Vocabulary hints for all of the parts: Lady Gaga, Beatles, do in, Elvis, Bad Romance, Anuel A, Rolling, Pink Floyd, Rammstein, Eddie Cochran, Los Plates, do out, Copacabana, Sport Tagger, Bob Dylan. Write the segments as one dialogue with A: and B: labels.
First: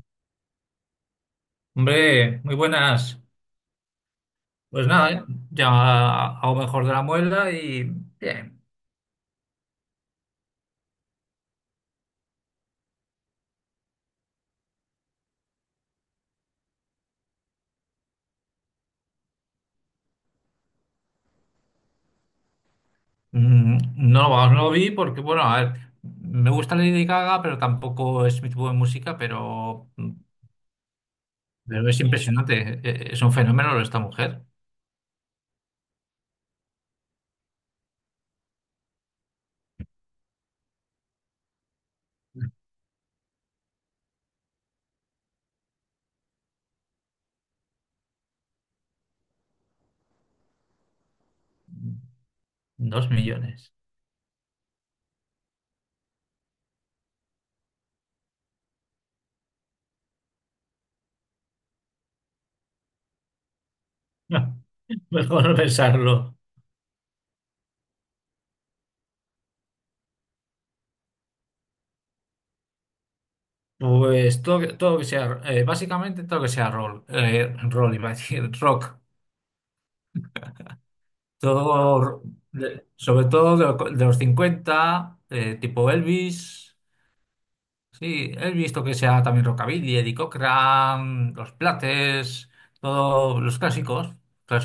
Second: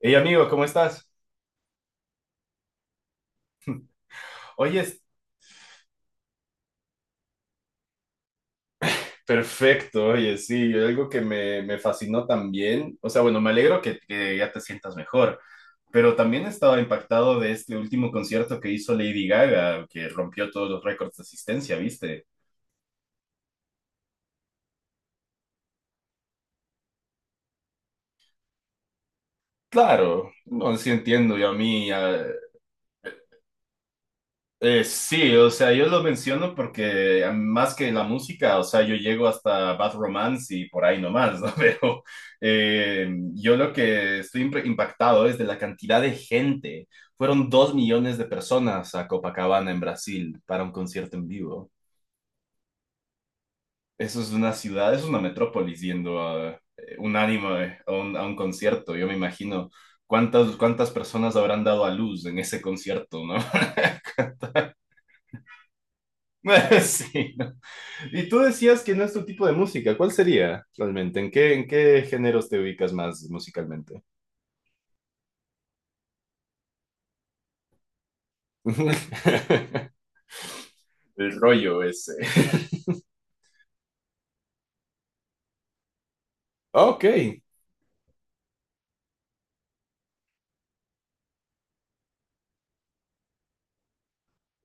A: Hey amigo, ¿cómo estás?
B: Hombre, muy buenas.
A: Oye,
B: Pues
A: es-
B: nada, ¿eh? Ya hago mejor de la muela y bien.
A: Perfecto, oye, sí, algo que me fascinó también, o sea, bueno, me alegro que ya te sientas mejor, pero también estaba impactado de este último concierto que hizo Lady Gaga, que rompió todos los récords de asistencia, ¿viste?
B: Mm, no, vamos, no lo vi porque, bueno, a ver, me gusta Lady Gaga, pero tampoco es mi tipo de música, pero, mm,
A: Claro, no, sí entiendo, yo a
B: pero
A: mí,
B: es
A: ah,
B: impresionante. Es un fenómeno lo de esta mujer.
A: Sí, o sea, yo lo menciono porque más que la música, o sea, yo llego hasta Bad Romance y por ahí nomás, ¿no? Pero eh, yo lo que estoy impactado es de la cantidad de gente. Fueron 2 millones de personas a Copacabana en Brasil para un concierto en vivo.
B: 2 millones.
A: Eso es una ciudad, es una metrópolis yendo a unánime a un concierto. Yo me imagino cuántas personas habrán dado a luz en ese concierto, ¿no?
B: Mejor no pensarlo.
A: Sí. ¿No? Y tú decías que no es tu tipo de música. ¿Cuál sería realmente? ¿En qué géneros te ubicas más musicalmente?
B: Pues todo, todo que sea, básicamente todo que sea roll, roll, iba a decir, rock.
A: El rollo
B: Todo,
A: ese.
B: sobre todo de, de los 50 tipo Elvis.
A: Ok.
B: Sí, he visto que sea también Rockabilly, Eddie Cochran, Los Plates, todos los clásicos,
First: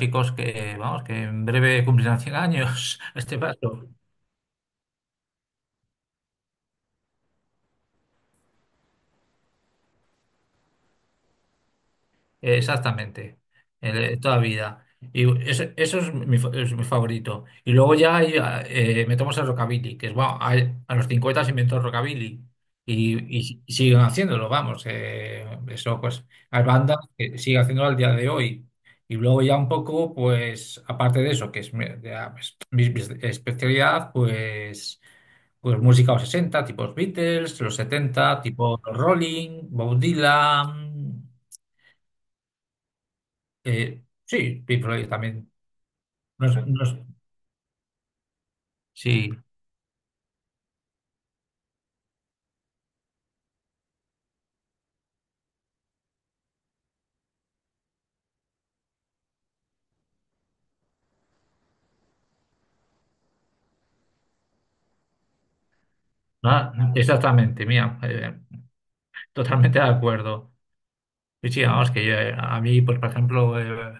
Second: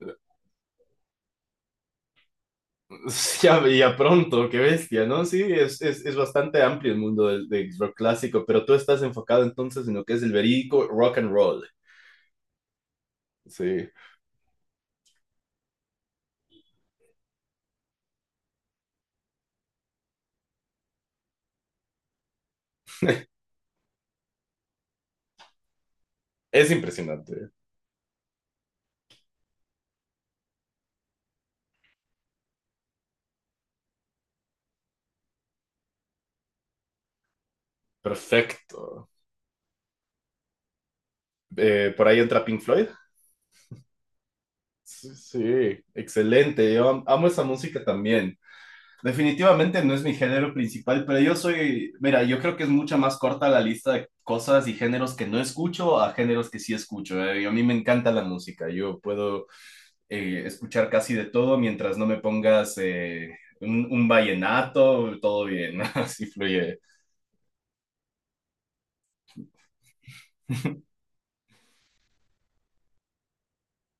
B: que, vamos, que en breve cumplirán 100 años, este
A: Ya,
B: paso.
A: ya pronto, qué bestia, ¿no? Sí, es bastante amplio el mundo del rock clásico, pero tú estás enfocado entonces en lo que es el verídico rock and roll.
B: Exactamente,
A: Sí,
B: toda vida. Y eso es mi favorito. Y luego ya hay, metemos el rockabilly, que es, bueno, a los 50 se inventó el rockabilly y siguen haciéndolo, vamos. Eso, pues, hay
A: es
B: bandas que
A: impresionante.
B: siguen haciéndolo al día de hoy. Y luego ya un poco, pues, aparte de eso, que es mi, ya, pues, mi especialidad, pues, pues música de los 60 tipo los Beatles, los 70 tipo los
A: Perfecto.
B: Rolling, Bob Dylan.
A: Por ahí entra Pink Floyd.
B: Sí, Pink
A: Sí,
B: Floyd
A: sí,
B: también. No es-
A: excelente.
B: no
A: Yo
B: es-
A: amo esa música también.
B: sí,
A: Definitivamente no es mi género principal, pero yo soy, mira, yo creo que es mucho más corta la lista de cosas y géneros que no escucho a géneros que sí escucho. A mí me encanta la música, yo puedo escuchar casi de todo mientras no me pongas un vallenato, todo bien, así
B: ah,
A: fluye.
B: exactamente, mira, totalmente de acuerdo. Sí, sí, vamos, que yo, a mí, pues, por ejemplo, eh,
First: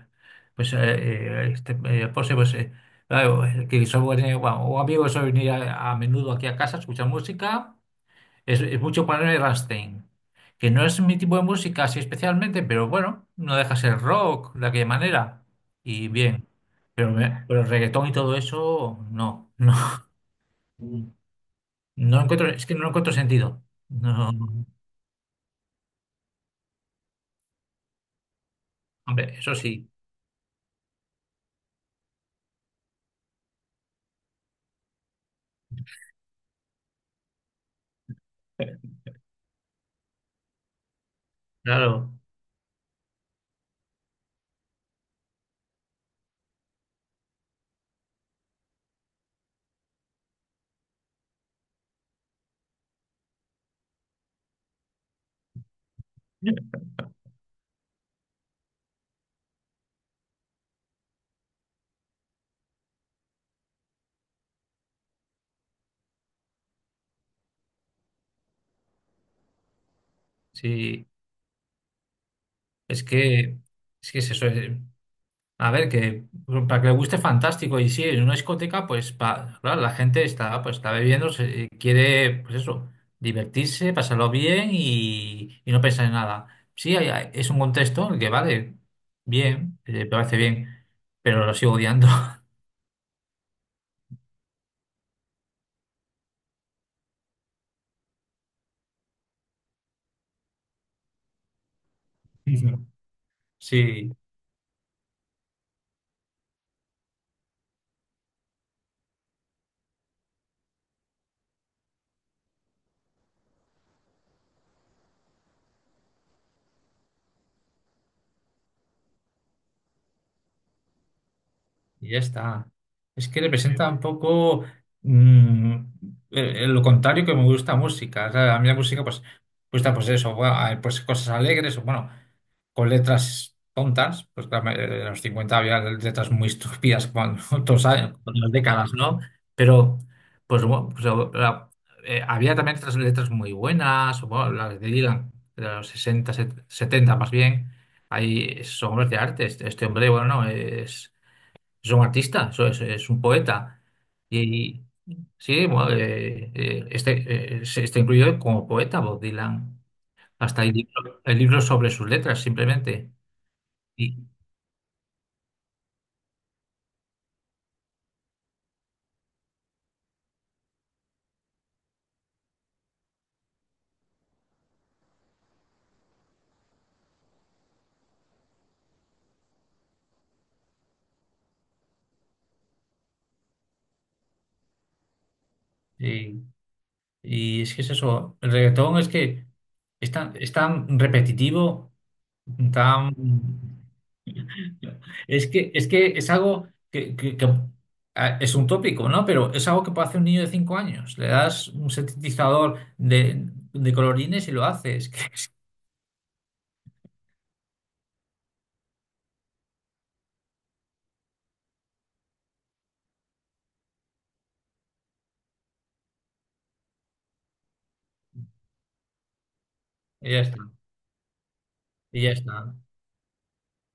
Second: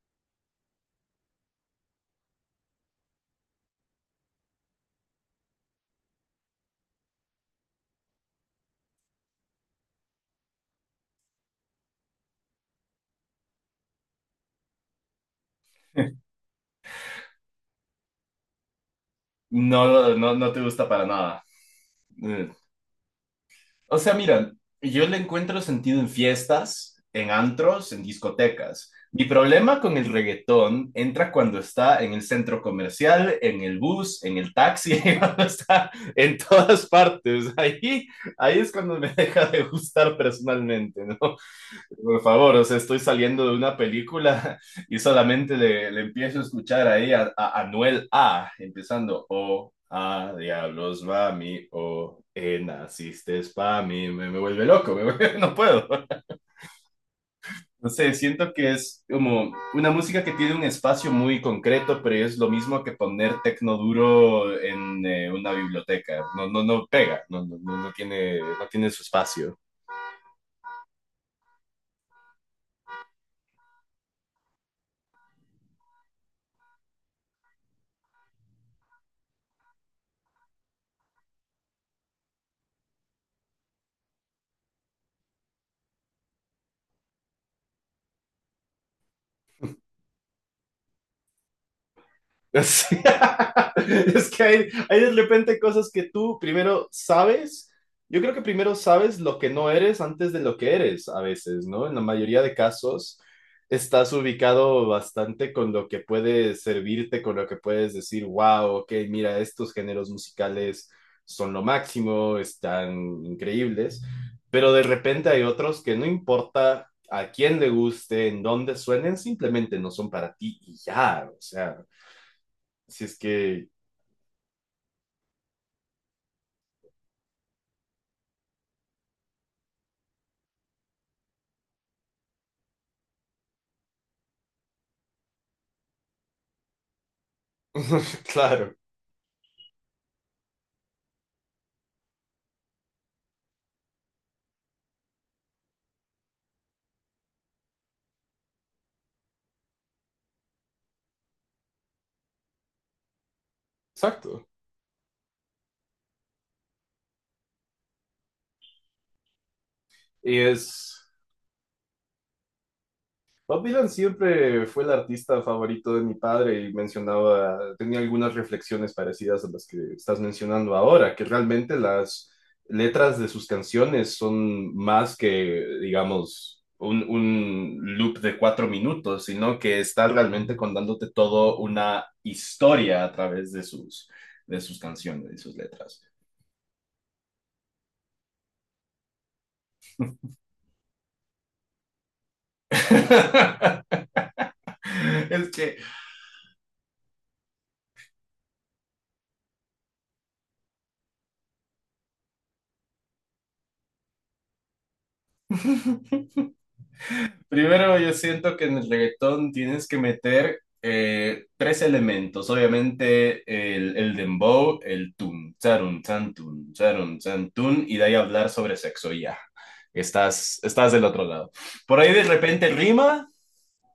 B: pues, eh, eh, este, José, pues, claro, que soy bueno, un amigo suele venir a menudo aquí a casa a escuchar música, es mucho ponerme Rammstein, que no es mi tipo de música así especialmente, pero bueno, no deja de ser rock de aquella manera, y bien, pero reggaetón y todo eso, no, no.
A: No, no, no te gusta para
B: No
A: nada.
B: encuentro,
A: Eh,
B: es que no encuentro sentido.
A: O sea,
B: No,
A: mira, yo le encuentro sentido en fiestas, en antros, en discotecas. Mi
B: hombre, eso
A: problema
B: sí,
A: con el reggaetón entra cuando está en el centro comercial, en el bus, en el taxi, cuando está en todas partes. Ahí, ahí es cuando me deja de gustar personalmente, ¿no?
B: claro.
A: Por favor, o sea, estoy saliendo de una película y solamente le empiezo a escuchar ahí a Anuel A, empezando, oh, ah, diablos, mami, oh, naciste pa' mí, me vuelve loco, no puedo. No sé, siento que es como una música que tiene un espacio muy concreto, pero es lo mismo que poner tecno duro en una biblioteca, no, no, no pega, no, no, no tiene su espacio.
B: Sí, es que, es que es eso. A ver, que para que le guste, fantástico. Y sí, en una discoteca, pues claro, la gente está, pues, está bebiendo, quiere, pues eso, divertirse, pasarlo bien y no pensar en nada. Sí, es un contexto en el que vale, bien, me parece bien, pero lo sigo odiando.
A: Sí. Es que hay de repente cosas que tú primero sabes. Yo creo que primero sabes lo que no eres antes de lo que eres a veces, ¿no? En la mayoría de casos
B: Sí.
A: estás ubicado bastante con lo que puede servirte, con lo que puedes decir, wow, ok, mira, estos géneros musicales son lo máximo, están increíbles, pero de repente hay otros que no importa a quién le guste, en dónde suenen, simplemente no son para ti y ya, o sea.
B: Y ya está.
A: Si es
B: Es que
A: que,
B: representa un poco mm, lo contrario que me gusta música. O sea, a mí la música, pues, gusta pues eso, pues cosas alegres, o bueno, con letras tontas. Pues claro, en los 50 había letras muy estúpidas cuando todos años, con las
A: claro,
B: décadas, ¿no? Pero, pues, bueno, pues, había también otras letras muy buenas, o bueno, las de Dylan, de los 60 70 más bien. Hay esos hombres de arte. Este hombre, bueno, no, es. Es un artista, eso es un poeta.
A: exacto.
B: Y sí, bueno, este, está incluido como poeta Bob Dylan.
A: Y
B: Hasta hay
A: es,
B: libro, hay libros sobre sus letras, simplemente.
A: Bob Dylan
B: Y,
A: siempre fue el artista favorito de mi padre y mencionaba, tenía algunas reflexiones parecidas a las que estás mencionando ahora, que realmente las letras de sus canciones son más que, digamos, un loop de 4 minutos, sino que está realmente contándote todo una historia a través de sus canciones y sus letras.
B: y- y es que es eso, el reggaetón es que es tan repetitivo. Tan- Es
A: Es
B: que,
A: que
B: es que es algo que, ah, es un tópico, ¿no? Pero es algo que puede hacer un niño de 5 años. Le das un sintetizador de colorines y lo haces.
A: primero, yo siento que en el reggaetón tienes que meter tres elementos. Obviamente, el dembow, el tun, charun, chan, y de ahí hablar sobre sexo y ya.
B: Y ya está.
A: Estás, estás del otro lado. Por ahí
B: Y
A: de
B: ya
A: repente
B: está.
A: rima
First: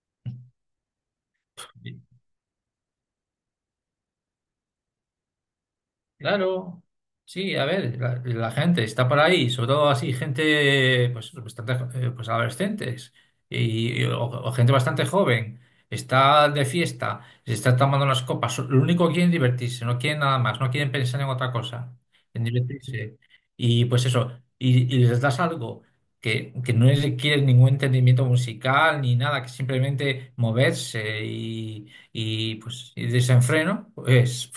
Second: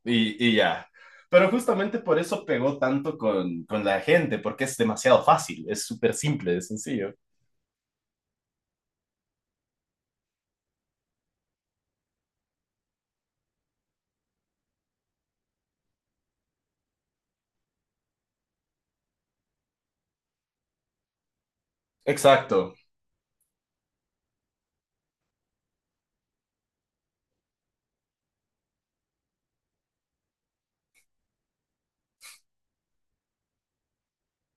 A: y ya. Pero justamente por eso pegó tanto con la gente, porque es demasiado fácil, es súper simple, es
B: Claro,
A: sencillo.
B: sí, a ver, la gente está por ahí, sobre todo así, gente, pues, bastante, pues adolescentes o gente bastante joven, está de fiesta, se está tomando unas copas, lo único que quieren es divertirse, no quieren nada más, no quieren pensar en otra cosa, en
A: Exacto.
B: divertirse. Y pues eso, y les das algo que no requiere ningún entendimiento musical ni nada, que simplemente moverse y pues y desenfreno, pues.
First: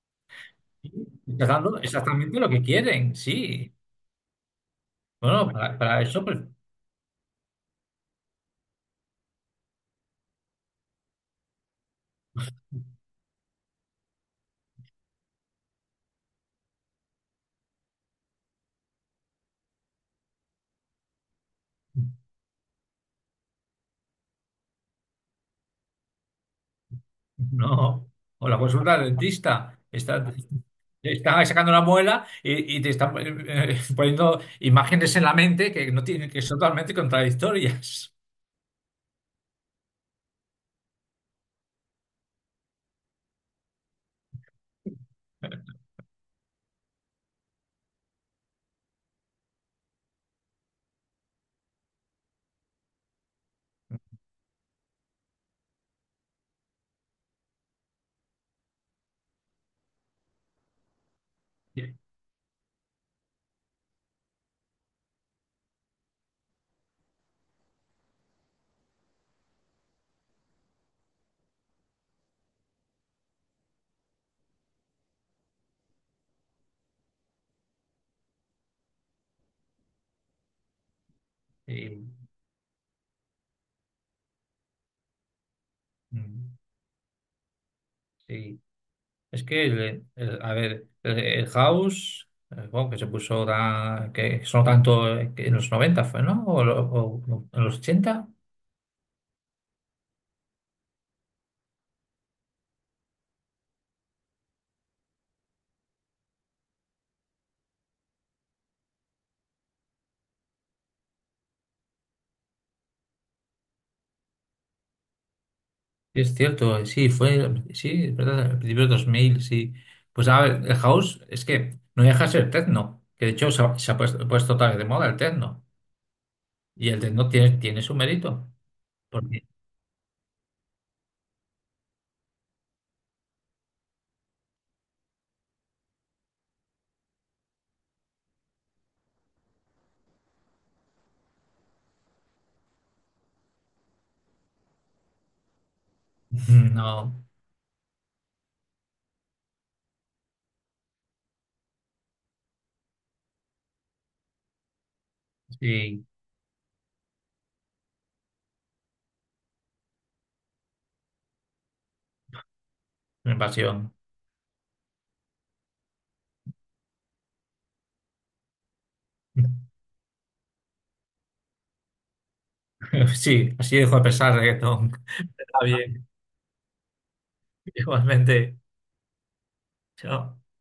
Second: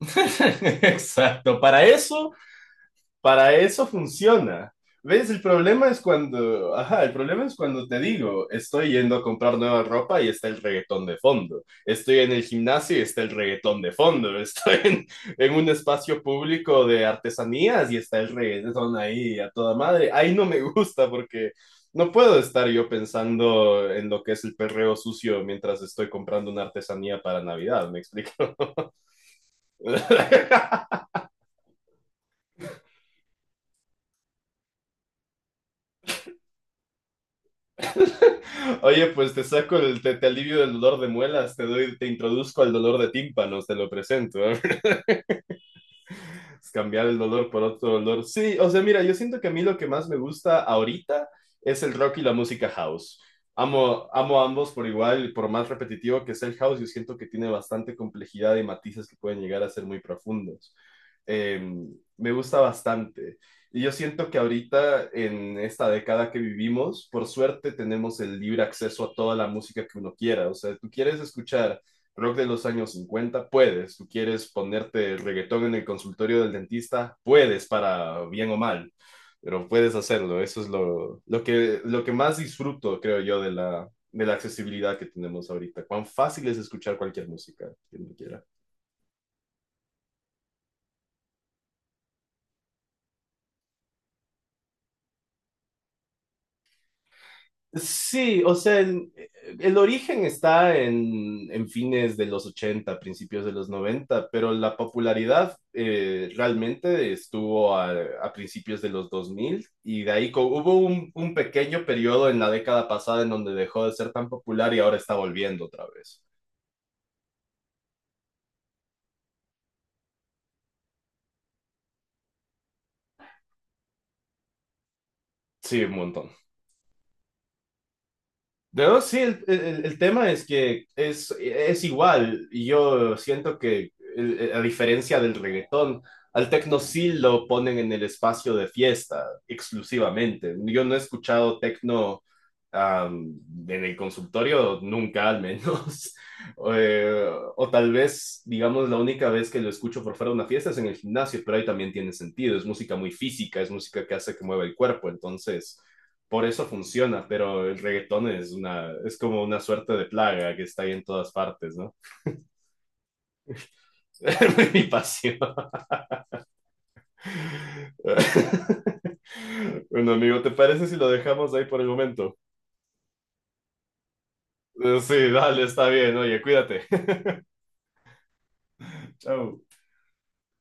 B: Estás
A: Exacto.
B: dando
A: Para eso.
B: exactamente lo que quieren,
A: Para
B: sí.
A: eso funciona. ¿Ves? El
B: Bueno, para,
A: problema
B: para
A: es
B: eso, pues,
A: cuando, ajá, el problema es cuando te digo, estoy yendo a comprar nueva ropa y está el reggaetón de fondo. Estoy en el gimnasio y está el reggaetón de fondo. Estoy en un espacio público de artesanías y está el reggaetón ahí a toda madre. Ahí no me gusta porque no puedo estar yo pensando en lo que es el perreo sucio mientras estoy comprando una artesanía para Navidad, ¿me
B: no. O
A: explico?
B: la consulta al dentista. Está, te están sacando una muela y te están poniendo imágenes en la mente que no tienen, que son totalmente contradictorias.
A: Oye, pues te saco el, te alivio del dolor de muelas, te doy, te introduzco al dolor de tímpanos, te lo presento. ¿Eh? Cambiar el dolor por otro dolor. Sí, o sea, mira, yo siento que a mí lo que más me gusta ahorita es el rock y la música house. Amo, amo ambos por igual, y por más repetitivo que sea el house, yo siento que tiene bastante complejidad y matices que pueden llegar a ser muy profundos. Eh,
B: Sí,
A: me gusta bastante. Y yo siento que ahorita, en esta década que vivimos, por suerte tenemos el libre acceso a toda la música que uno quiera. O sea, tú quieres escuchar rock de los años 50, puedes. Tú quieres ponerte reggaetón en el consultorio del dentista, puedes para bien o mal, pero puedes hacerlo. Eso es lo
B: sí,
A: que más disfruto, creo yo, de la accesibilidad que tenemos ahorita. Cuán fácil
B: mm,
A: es escuchar cualquier música, quien quiera.
B: sí. Es que, a ver, el House, bueno, que se puso tan, que sonó tanto que en los 90 fue, ¿no? O en los 80.
A: Sí, o sea, el origen está en fines de los 80, principios de los 90, pero la popularidad realmente estuvo a principios de los 2000 y de ahí hubo un pequeño periodo en la década pasada en donde dejó de ser tan popular y ahora está volviendo otra vez.
B: Es cierto, sí, fue, sí, es verdad, al principio de 2000 sí. Pues a ver, el house es que no deja de ser techno, que de hecho se ha puesto otra vez de moda el techno,
A: Sí, un montón.
B: y el techno tiene su mérito,
A: No, sí, el,
B: porque
A: el- el tema es que es igual. Y yo siento que, a diferencia del reggaetón, al tecno sí lo ponen en el espacio de fiesta exclusivamente. Yo no he escuchado tecno am, en el consultorio nunca, al menos. O,
B: no,
A: o tal vez, digamos, la única vez que lo escucho por fuera de una fiesta es en el gimnasio, pero ahí también tiene sentido. Es música muy física, es música que hace que mueva el cuerpo. Entonces
B: sí,
A: por eso funciona, pero el reggaetón es una, es como una suerte de plaga que está ahí en todas partes, ¿no?
B: mi pasión.
A: Mi pasión. Bueno, amigo, ¿te parece si lo dejamos ahí por el momento?
B: Sí, así dejo de pensar reggaetón.
A: Sí, dale,
B: Está
A: está
B: bien,
A: bien, oye, cuídate.
B: igualmente,
A: Chao.
B: chao.